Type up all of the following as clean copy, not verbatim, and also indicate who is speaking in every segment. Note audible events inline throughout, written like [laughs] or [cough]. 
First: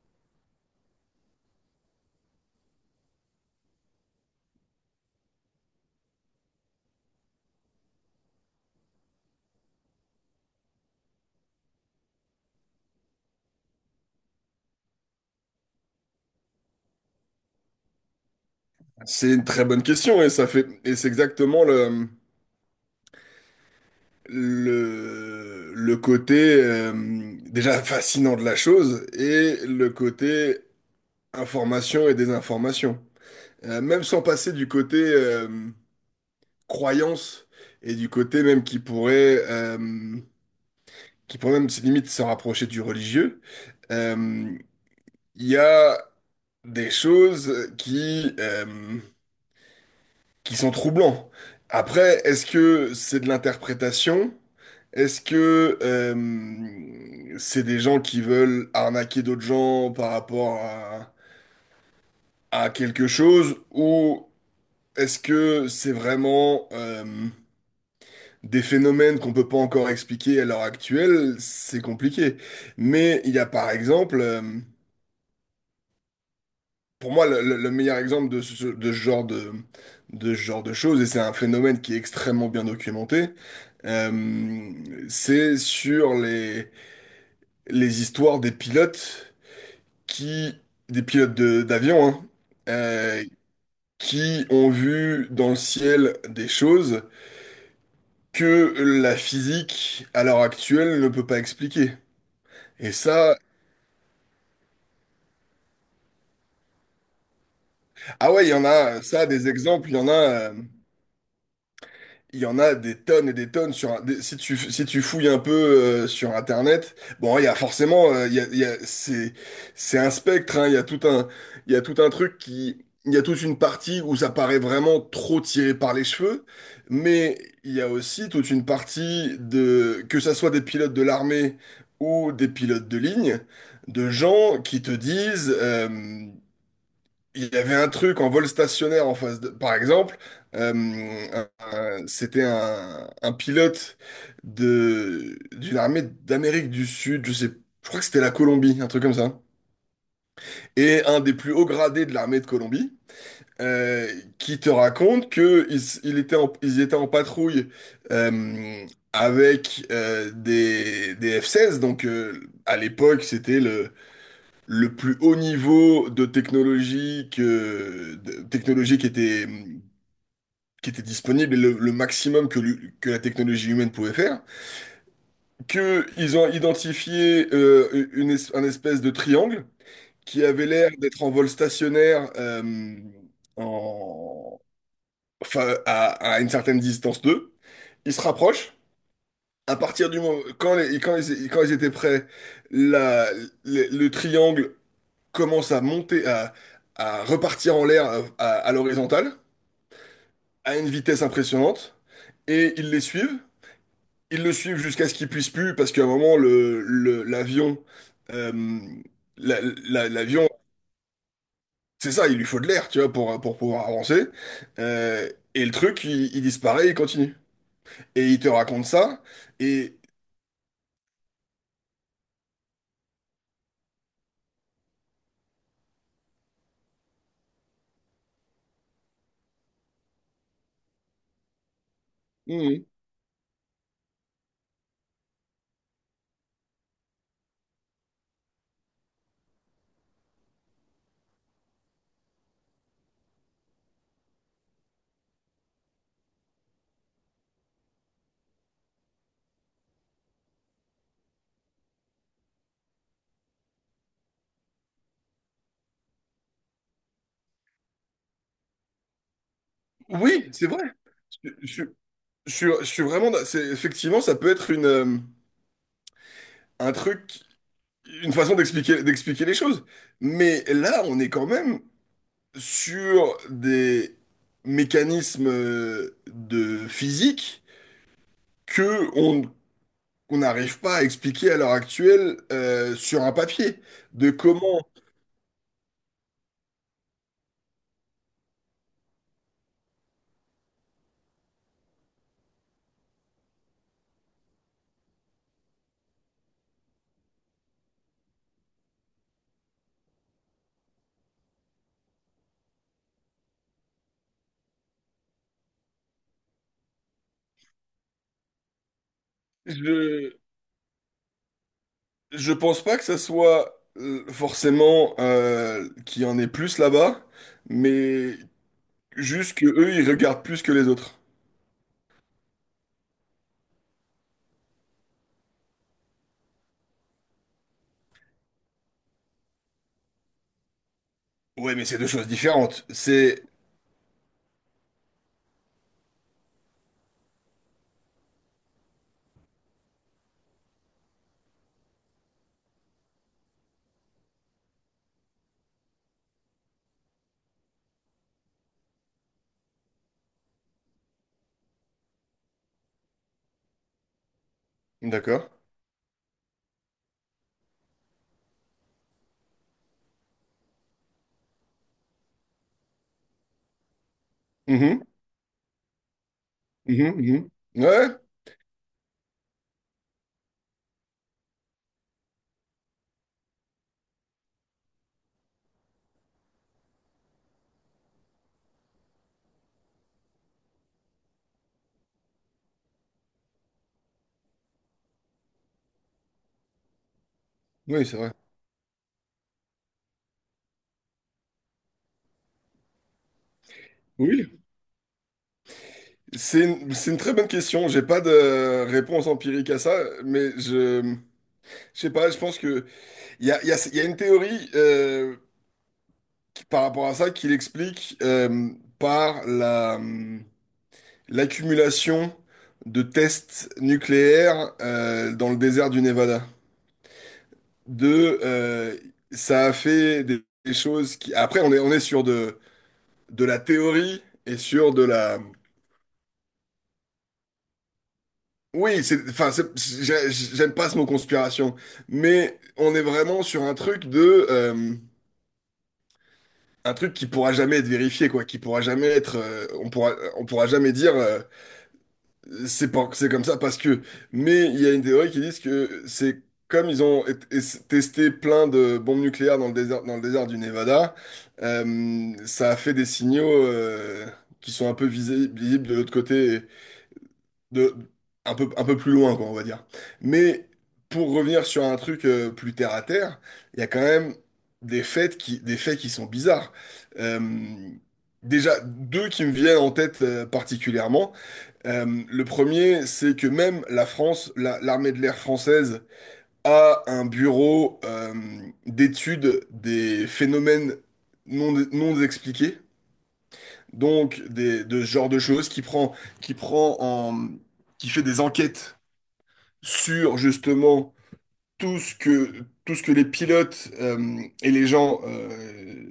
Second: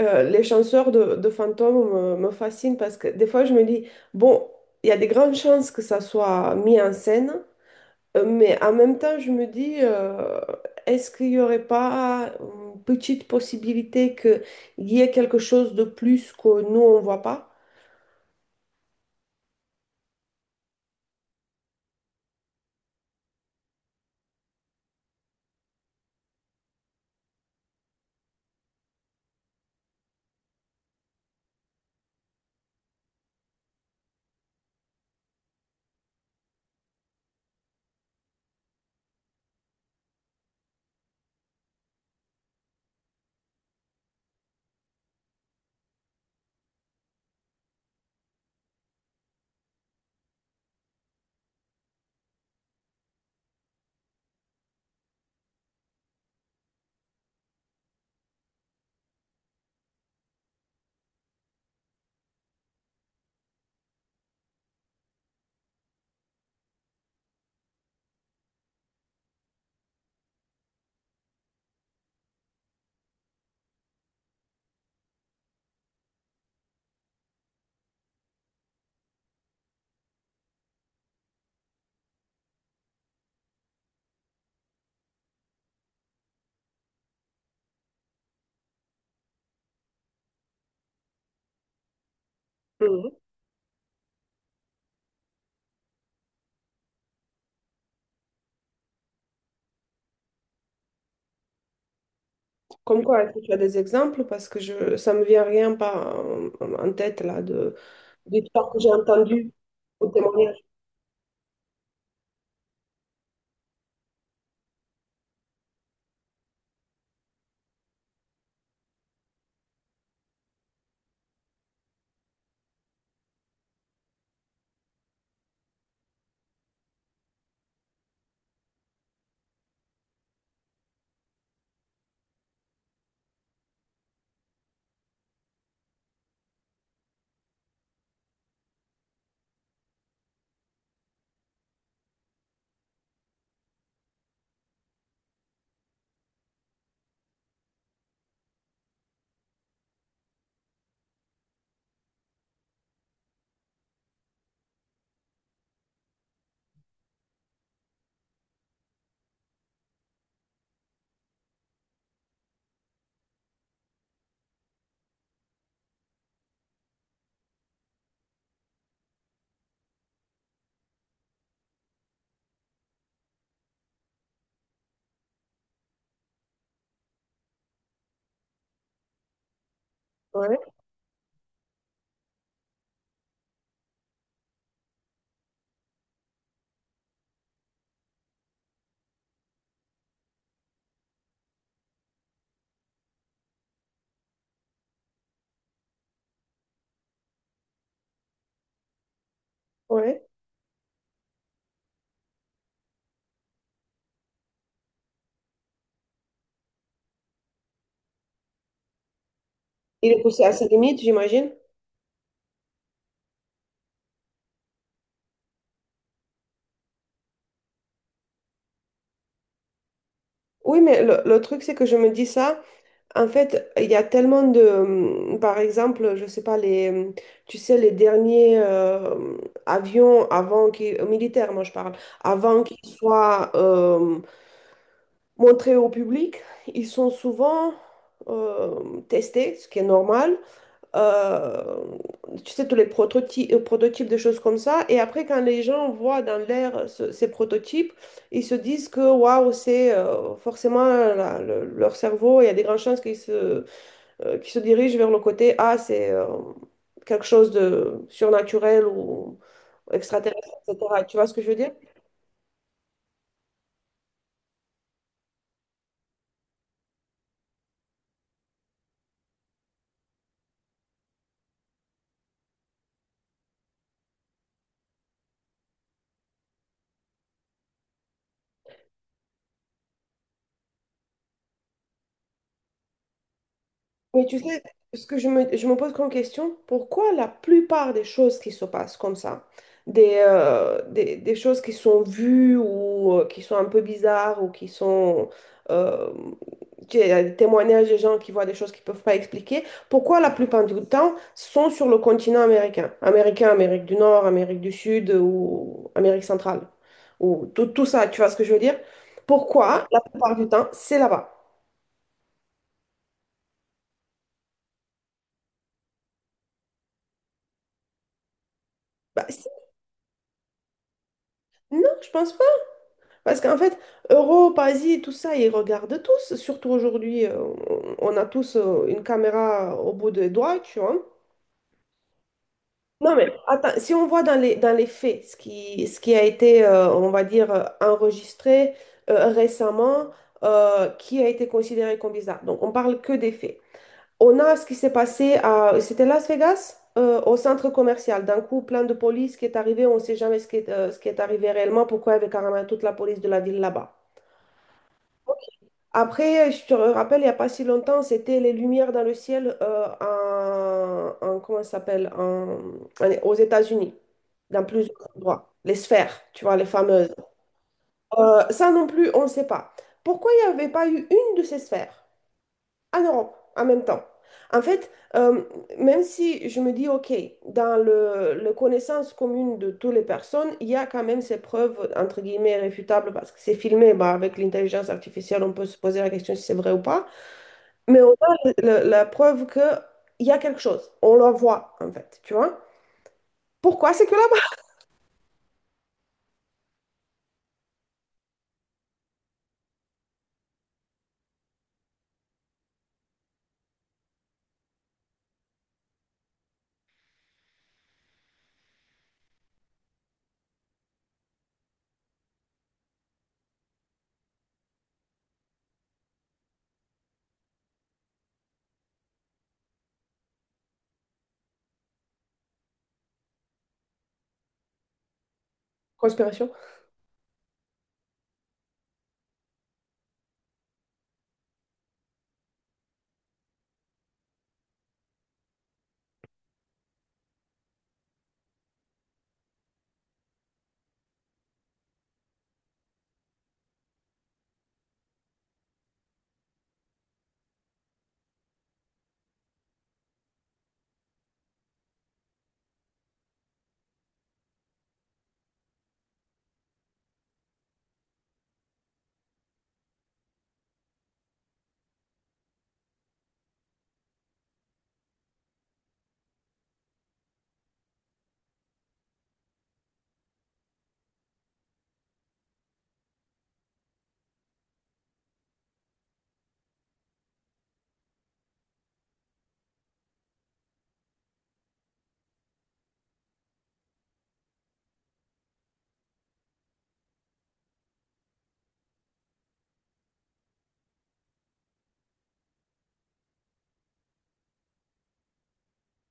Speaker 1: Les chanteurs de fantômes me fascinent parce que des fois je me dis, bon, il y a des grandes chances que ça soit mis en scène, mais en même temps je me dis, est-ce qu'il n'y aurait pas une petite possibilité qu'il y ait quelque chose de plus que nous on ne voit pas?
Speaker 2: C'est une très bonne question et ça fait et c'est exactement le côté déjà fascinant de la chose et le côté information et désinformation. Même sans passer du côté croyance et du côté même qui pourrait même limite se rapprocher du religieux. euh, il y a des choses qui sont troublants. Après, est-ce que c'est de l'interprétation? Est-ce que c'est des gens qui veulent arnaquer d'autres gens par rapport à quelque chose? Ou est-ce que c'est vraiment des phénomènes qu'on peut pas encore expliquer à l'heure actuelle? C'est compliqué. Mais il y a par exemple. Pour moi, le meilleur exemple de ce genre de ce genre de choses, et c'est un phénomène qui est extrêmement bien documenté. euh, c'est sur les histoires qui, des pilotes d'avion, hein.
Speaker 1: Mhm.
Speaker 2: euh, qui ont vu dans le ciel des choses que la physique, à l'heure actuelle, ne peut pas expliquer. Et
Speaker 1: Comme quoi, est-ce
Speaker 2: ça,
Speaker 1: que tu as des exemples? Parce que je, ça me vient rien pas en tête là de
Speaker 2: ah ouais, il y en
Speaker 1: d'histoires que j'ai
Speaker 2: a, ça, des
Speaker 1: entendues
Speaker 2: exemples, il y
Speaker 1: au
Speaker 2: en a.
Speaker 1: témoignage.
Speaker 2: Il y en a des tonnes et des tonnes si tu fouilles un peu sur Internet. Bon, il y a forcément c'est un spectre, hein. Il y a tout un truc qui il y a toute une partie où ça paraît vraiment trop tiré par les cheveux, mais il y a aussi toute une partie de que ça soit des pilotes de l'armée ou des pilotes de ligne, de gens qui te disent il y avait un truc en vol stationnaire en face de. Par exemple, euh, c'était un pilote d'une armée d'Amérique du Sud, je sais, je crois que c'était la Colombie, un truc comme ça. Et un des plus hauts gradés de l'armée de Colombie, euh, qui te raconte que ils étaient en patrouille euh, avec des F-16. Donc à l'époque, c'était le plus haut niveau de technologie de technologie qui était disponible, et le maximum que la technologie humaine pouvait faire, que ils ont identifié un espèce de triangle qui
Speaker 1: Ouais,
Speaker 2: avait l'air d'être en vol stationnaire en, enfin, à une certaine distance d'eux. Ils se rapprochent. À partir du moment, quand ils étaient prêts, la- le triangle commence à monter, à repartir en l'air à l'horizontale,
Speaker 1: ouais.
Speaker 2: à une vitesse impressionnante, et ils les suivent. Ils le suivent jusqu'à ce qu'ils puissent plus, parce qu'à un moment, l'avion, euh,
Speaker 1: Il est poussé
Speaker 2: l'avion,
Speaker 1: à ses limites, j'imagine.
Speaker 2: c'est ça, il lui faut de l'air, tu vois, pour pouvoir avancer. Euh, et le truc, il disparaît, il continue. Et il te raconte ça, et
Speaker 1: Oui, mais le truc, c'est que je me dis ça. En fait, il y a tellement de, par exemple, je sais pas, les, tu sais, les derniers avions avant qu'ils militaires, moi je parle, avant qu'ils
Speaker 2: Mmh.
Speaker 1: soient montrés au public, ils sont souvent testés, ce qui est normal, euh, tu sais, tous les prototypes, des choses comme ça. Et après, quand les gens voient dans l'air ces prototypes, ils se disent que waouh, c'est forcément leur cerveau, il y a des grandes chances qu'ils se dirigent vers le côté ah, c'est quelque chose de surnaturel ou extraterrestre,
Speaker 2: Oui, c'est vrai.
Speaker 1: etc. Tu vois ce que je
Speaker 2: Je,
Speaker 1: veux dire?
Speaker 2: je- je suis vraiment, c'est, effectivement, ça peut être un truc. Une façon d'expliquer les choses. Mais là, on est quand même sur des mécanismes de physique que on qu'on n'arrive pas à expliquer à l'heure actuelle sur un papier.
Speaker 1: Mais
Speaker 2: De
Speaker 1: tu sais,
Speaker 2: comment.
Speaker 1: ce que je me pose comme question, pourquoi la plupart des choses qui se passent comme ça, des choses qui sont vues ou qui sont un peu bizarres ou qui sont… euh, tu sais, il y a des témoignages des gens qui voient des choses qu'ils ne peuvent pas expliquer, pourquoi la plupart du temps sont sur le continent américain? Américain, Amérique du Nord, Amérique du Sud ou Amérique centrale. Ou tout, tout ça, tu vois ce que je veux dire? Pourquoi la plupart
Speaker 2: je
Speaker 1: du temps c'est là-bas?
Speaker 2: je pense pas que ça soit forcément qu'il y en ait plus là-bas, mais
Speaker 1: Bah, c'est-
Speaker 2: juste que eux ils regardent plus que les autres.
Speaker 1: non, je pense pas. Parce qu'en fait, Europe, Asie, tout ça, ils regardent tous, surtout aujourd'hui, on a tous une caméra au bout des doigts, tu vois.
Speaker 2: Ouais, mais c'est deux choses différentes.
Speaker 1: Non, mais
Speaker 2: C'est
Speaker 1: attends, si on voit dans les faits ce qui a été, on va dire, enregistré récemment, qui a été considéré comme bizarre. Donc, on parle que des faits. On a ce qui s'est passé à, c'était Las Vegas, au centre commercial. D'un coup, plein de police qui est arrivé, on ne sait jamais ce qui est, ce qui est arrivé réellement, pourquoi il y avait carrément toute la police de la ville là-bas.
Speaker 2: d'accord.
Speaker 1: Après, je te rappelle, il n'y a pas si longtemps, c'était les lumières dans le ciel comment ça s'appelle, aux États-Unis, dans plusieurs
Speaker 2: Mhm,
Speaker 1: endroits. Les sphères, tu vois, les
Speaker 2: mhm,
Speaker 1: fameuses.
Speaker 2: mhm. Ouais.
Speaker 1: Ça non plus, on ne sait pas. Pourquoi il n'y avait pas eu une de ces sphères en Europe en même temps? En fait, euh, même si je me dis, OK, le connaissance commune de toutes les personnes, il y a quand même ces preuves, entre guillemets, réfutables, parce que c'est filmé, bah, avec l'intelligence artificielle, on peut se poser la question si c'est vrai ou pas. Mais
Speaker 2: Oui,
Speaker 1: on
Speaker 2: c'est vrai.
Speaker 1: a la preuve qu'il y a quelque chose. On le voit, en fait, tu vois? Pourquoi c'est que là-bas?
Speaker 2: Oui,
Speaker 1: [laughs]
Speaker 2: c'est c'est une très bonne question. J'ai pas de réponse empirique à ça, mais je sais pas, je pense que il y a une théorie par rapport à ça qui l'explique par l'accumulation de tests nucléaires dans le désert du Nevada. De, euh, Ça a fait des choses qui. Après, on est sur de la théorie et sur de la...
Speaker 1: Conspiration.
Speaker 2: Oui, c'est, enfin, j'aime pas ce mot conspiration, mais on est vraiment sur un truc de, un truc qui pourra jamais être vérifié, quoi, qui pourra jamais être, on pourra jamais dire, c'est pas, c'est comme ça parce que, mais il y a une théorie qui dit que c'est comme ils ont testé plein de bombes nucléaires dans le désert du Nevada, ça a fait des signaux, qui sont un peu visibles de l'autre côté. De un peu plus loin, quoi, on va dire. Mais pour revenir sur un truc plus terre à terre, il y a quand même des faits qui sont bizarres. Euh, Déjà, deux qui me viennent en tête particulièrement. Le premier, c'est que même la France, l'armée de l'air française a un bureau d'études des phénomènes non expliqués. Donc, de ce genre de choses qui prend en, qui fait des enquêtes sur justement tout ce que les pilotes et les gens,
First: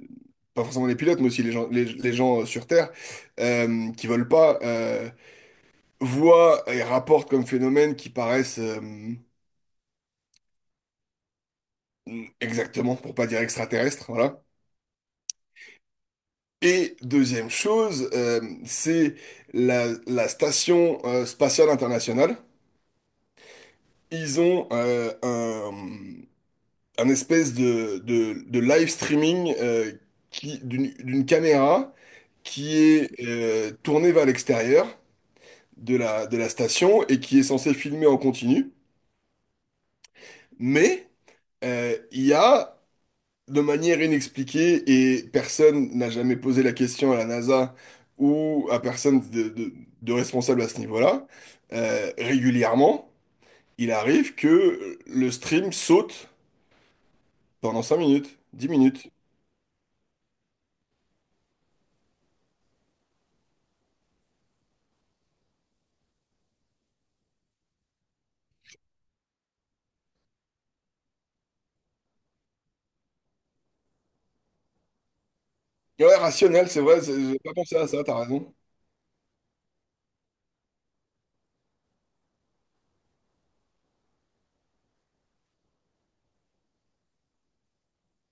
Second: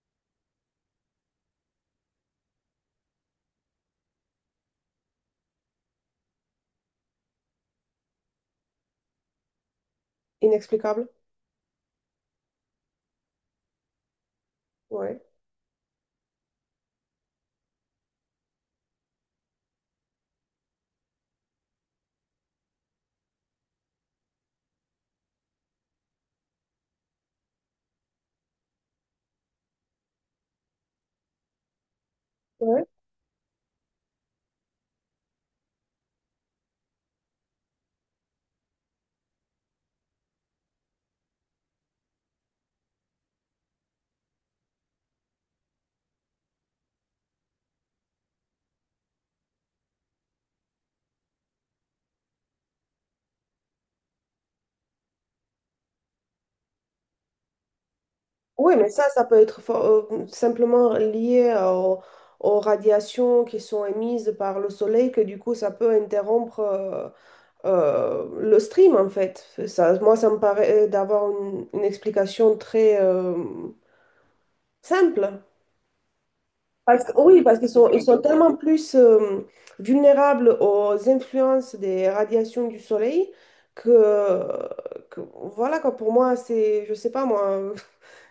Speaker 2: pas forcément les pilotes, mais aussi les gens, les gens sur Terre, qui veulent pas, voient et rapportent comme phénomènes qui paraissent
Speaker 1: Inexplicable.
Speaker 2: exactement, pour pas dire extraterrestres, voilà.
Speaker 1: Ouais.
Speaker 2: Et deuxième chose, c'est la station spatiale internationale. Ils ont un espèce de live streaming d'une caméra qui
Speaker 1: Ouais.
Speaker 2: est tournée vers l'extérieur de la station et qui est censée filmer en continu. Mais il y a, de manière inexpliquée, et personne n'a jamais posé la question à la NASA ou à personne de responsable à ce niveau-là, régulièrement, il arrive que le stream saute pendant 5 minutes, 10
Speaker 1: Oui, mais ça,
Speaker 2: minutes.
Speaker 1: ça peut être simplement lié au- aux radiations qui sont émises par le soleil, que du coup, ça peut interrompre le stream, en fait. Ça, moi, ça me paraît d'avoir une explication très simple.
Speaker 2: Ouais, rationnel, c'est vrai,
Speaker 1: Parce que,
Speaker 2: j'ai
Speaker 1: oui,
Speaker 2: pas
Speaker 1: parce qu'ils
Speaker 2: pensé à
Speaker 1: sont, ils
Speaker 2: ça, t'as
Speaker 1: sont
Speaker 2: raison.
Speaker 1: tellement plus vulnérables aux influences des radiations du soleil que, que voilà, quoi, pour moi, c'est, je sais pas moi,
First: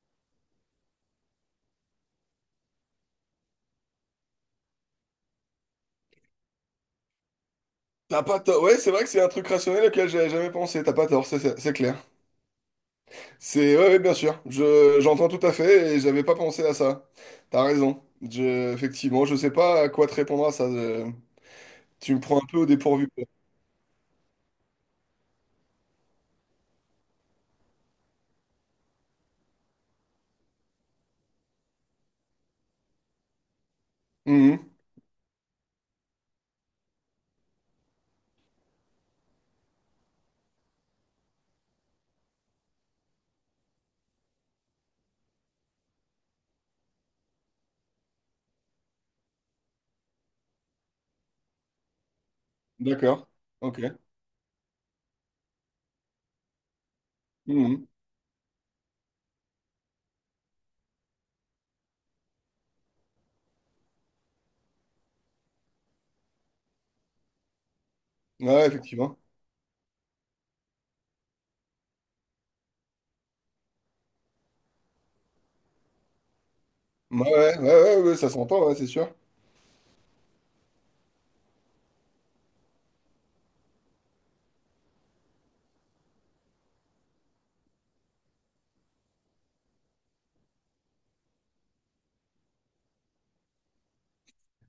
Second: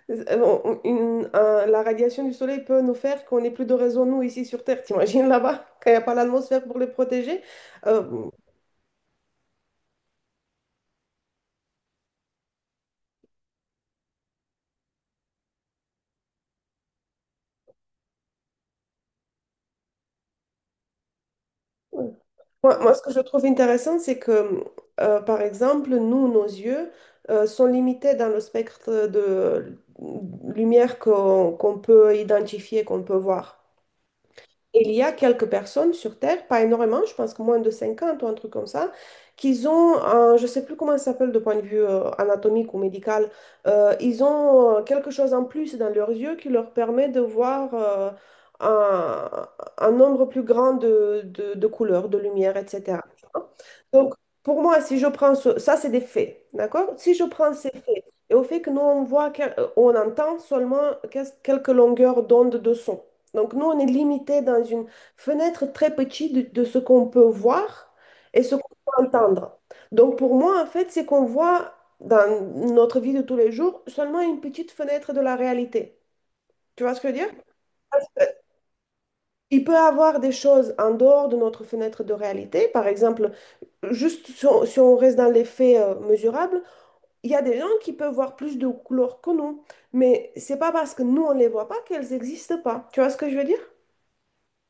Speaker 1: [laughs] la radiation du soleil peut nous faire qu'on n'ait plus de raison, nous, ici sur Terre. T'imagines là-bas, quand il n'y a pas l'atmosphère pour les protéger? Euh,
Speaker 2: T'as pas tort. Ouais, c'est vrai que c'est un truc rationnel auquel j'avais jamais pensé. T'as pas tort, c'est clair. C'est ouais, ouais, bien sûr. Je J'entends tout à fait et j'avais pas pensé à ça. T'as raison. Je Effectivement, je sais pas à quoi te répondre à ça. Tu me prends un peu au
Speaker 1: Moi, moi, ce
Speaker 2: dépourvu,
Speaker 1: que je
Speaker 2: quoi.
Speaker 1: trouve intéressant, c'est que, par exemple, nous, nos yeux, sont limités dans le spectre de lumière qu'on peut identifier, qu'on peut voir.
Speaker 2: Mhm.
Speaker 1: Il y a quelques personnes sur Terre, pas énormément, je pense que moins de 50 ou un truc comme ça, qui ont, un- je ne sais plus comment ça s'appelle de point de vue anatomique ou médical, ils ont quelque chose en plus dans leurs yeux qui leur permet de voir un, un nombre plus grand de couleurs, de lumière, etc.
Speaker 2: D'accord. Ok.
Speaker 1: Donc, pour moi, si je prends ça, c'est des faits, d'accord? Si je prends ces
Speaker 2: Mhm.
Speaker 1: faits et au fait que nous, on voit, on entend seulement quelques longueurs d'onde de son. Donc nous, on est limité dans une fenêtre très petite de ce qu'on peut voir et
Speaker 2: Ouais,
Speaker 1: ce
Speaker 2: ouais,
Speaker 1: qu'on peut
Speaker 2: effectivement.
Speaker 1: entendre. Donc pour moi, en fait, c'est qu'on voit dans notre vie de tous les jours seulement une petite fenêtre de la réalité. Tu vois ce que je veux
Speaker 2: Ouais,
Speaker 1: dire?
Speaker 2: ouais, ouais, ouais, ouais, ouais,
Speaker 1: Euh,
Speaker 2: ça s'entend, ouais, c'est sûr.
Speaker 1: Il peut y avoir des choses en dehors de notre fenêtre de réalité. Par exemple, juste si on reste dans les faits mesurables, il y a des gens qui peuvent voir plus de couleurs que nous. Mais c'est pas parce que nous, on ne les voit pas qu'elles n'existent pas. Tu vois ce que je veux dire?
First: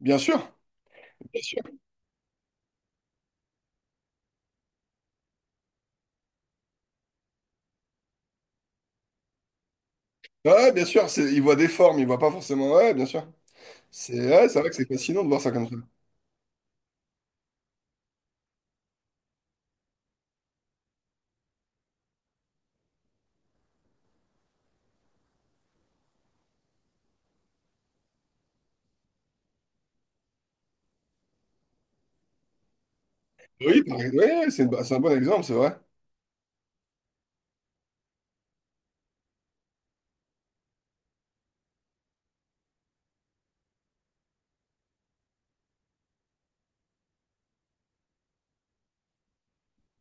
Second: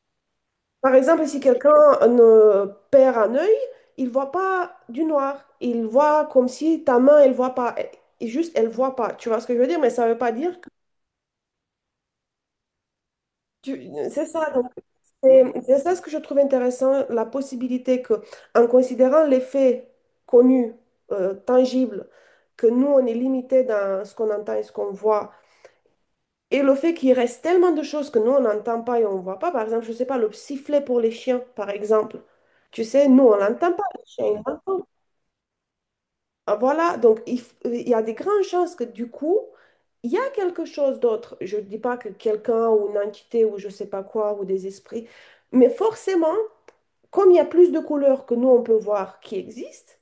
Speaker 2: Bien sûr.
Speaker 1: Par exemple, si quelqu'un euh, perd un œil, il voit pas du noir. Il voit comme si ta main, elle voit pas. Et juste, elle voit pas. Tu vois ce que je veux dire? Mais ça veut pas
Speaker 2: Ouais,
Speaker 1: dire que
Speaker 2: ouais, bien sûr. C'est, il voit des formes, il voit pas forcément. Ouais, ouais, bien sûr. C'est
Speaker 1: c'est
Speaker 2: ouais,
Speaker 1: ça.
Speaker 2: c'est
Speaker 1: Donc,
Speaker 2: vrai que c'est fascinant de voir
Speaker 1: c'est
Speaker 2: ça comme ça.
Speaker 1: ça ce que je trouve intéressant, la possibilité que, en considérant les faits connus, tangibles, que nous, on est limité dans ce qu'on entend et ce qu'on voit. Et le fait qu'il reste tellement de choses que nous, on n'entend pas et on ne voit pas, par exemple, je ne sais pas, le sifflet pour les chiens, par exemple. Tu sais, nous, on l'entend pas,
Speaker 2: Oui,
Speaker 1: les chiens, ils
Speaker 2: ouais, c'est bah,
Speaker 1: l'entendent.
Speaker 2: c'est un bon exemple, c'est vrai.
Speaker 1: Ah, voilà, donc il y a des grandes chances que du coup, il y a quelque chose d'autre. Je ne dis pas que quelqu'un ou une entité ou je ne sais pas quoi ou des esprits, mais forcément, comme il y a plus de couleurs que nous, on peut voir qui existent,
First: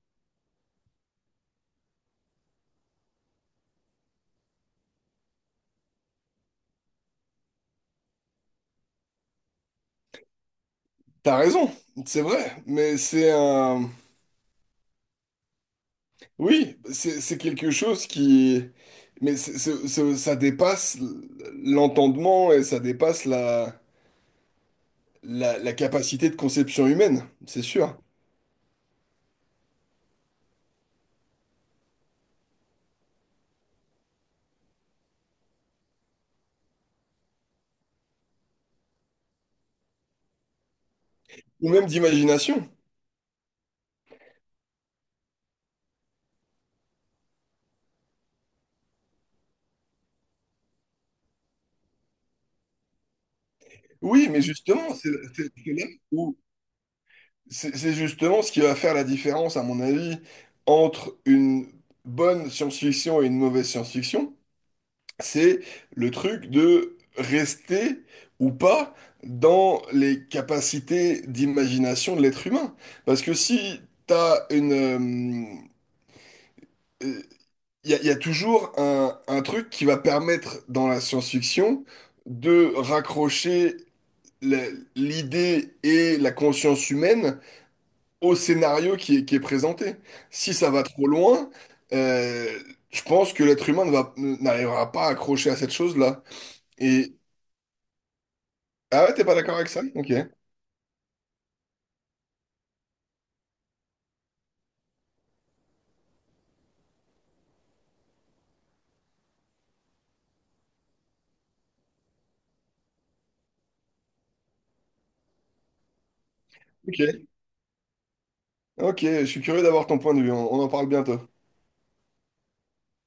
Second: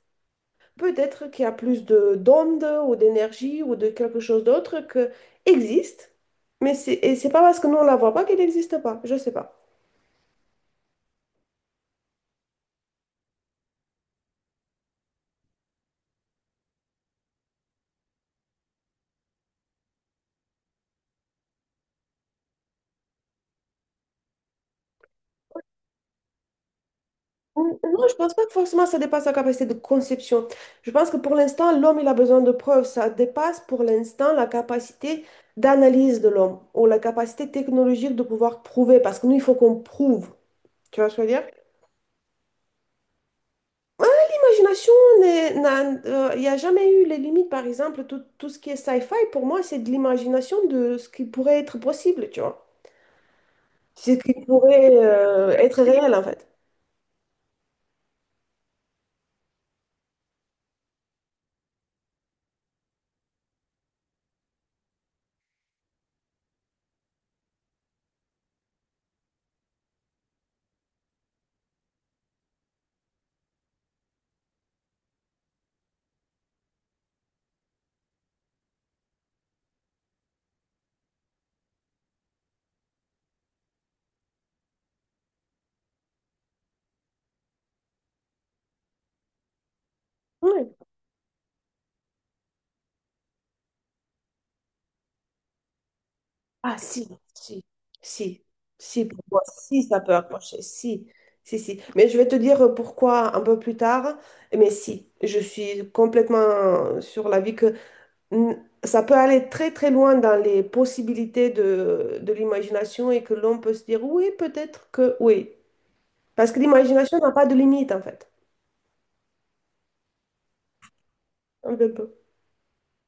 Speaker 1: peut-être qu'il y a plus de d'ondes ou d'énergie ou de quelque chose d'autre que existe, mais c'est et c'est pas parce que nous on la voit pas qu'elle n'existe pas. Je sais pas.
Speaker 2: T'as raison, c'est vrai, mais c'est un... Oui, c'est quelque chose qui... Mais ça dépasse l'entendement et ça dépasse la capacité de conception humaine, c'est sûr.
Speaker 1: Non, je pense pas que forcément ça dépasse la capacité de conception. Je pense que pour l'instant, l'homme, il a besoin de preuves. Ça dépasse pour l'instant la capacité d'analyse de l'homme ou la capacité technologique de pouvoir prouver. Parce que nous, il faut qu'on prouve. Tu vois ce que je veux dire?
Speaker 2: Ou même d'imagination.
Speaker 1: Ah, l'imagination il n'y a jamais eu les limites, par exemple, tout, tout ce qui est sci-fi, pour moi, c'est de l'imagination de ce qui pourrait être possible, tu vois. C'est Ce
Speaker 2: Oui,
Speaker 1: qui
Speaker 2: mais justement,
Speaker 1: pourrait
Speaker 2: c'est c'est
Speaker 1: être
Speaker 2: là
Speaker 1: réel, en
Speaker 2: où...
Speaker 1: fait.
Speaker 2: C'est justement ce qui va faire la différence, à mon avis, entre une bonne science-fiction et une mauvaise science-fiction. C'est le truc de rester ou pas dans les capacités d'imagination de l'être humain. Parce que si t'as une... Il y a toujours un truc qui va permettre dans la science-fiction de raccrocher la- l'idée et la conscience humaine au scénario qui est présenté. Si ça
Speaker 1: Ouais.
Speaker 2: va trop loin, euh, je pense que l'être humain ne n'arrivera pas à accrocher à cette chose-là.
Speaker 1: Ah, si, si, si, si,
Speaker 2: Ah ouais,
Speaker 1: pour
Speaker 2: t'es pas
Speaker 1: moi,
Speaker 2: d'accord avec ça?
Speaker 1: si, ça
Speaker 2: Ok,
Speaker 1: peut approcher, si, si, si. Mais je vais te dire pourquoi un peu plus tard, mais si, je suis complètement sur l'avis que n- ça peut aller très très loin dans les possibilités de l'imagination et que l'on peut se dire oui, peut-être que oui. Parce que l'imagination
Speaker 2: ok,
Speaker 1: n'a pas de limite en fait.
Speaker 2: ok, je suis curieux d'avoir ton point de vue, on en parle bientôt.
Speaker 1: Un peu.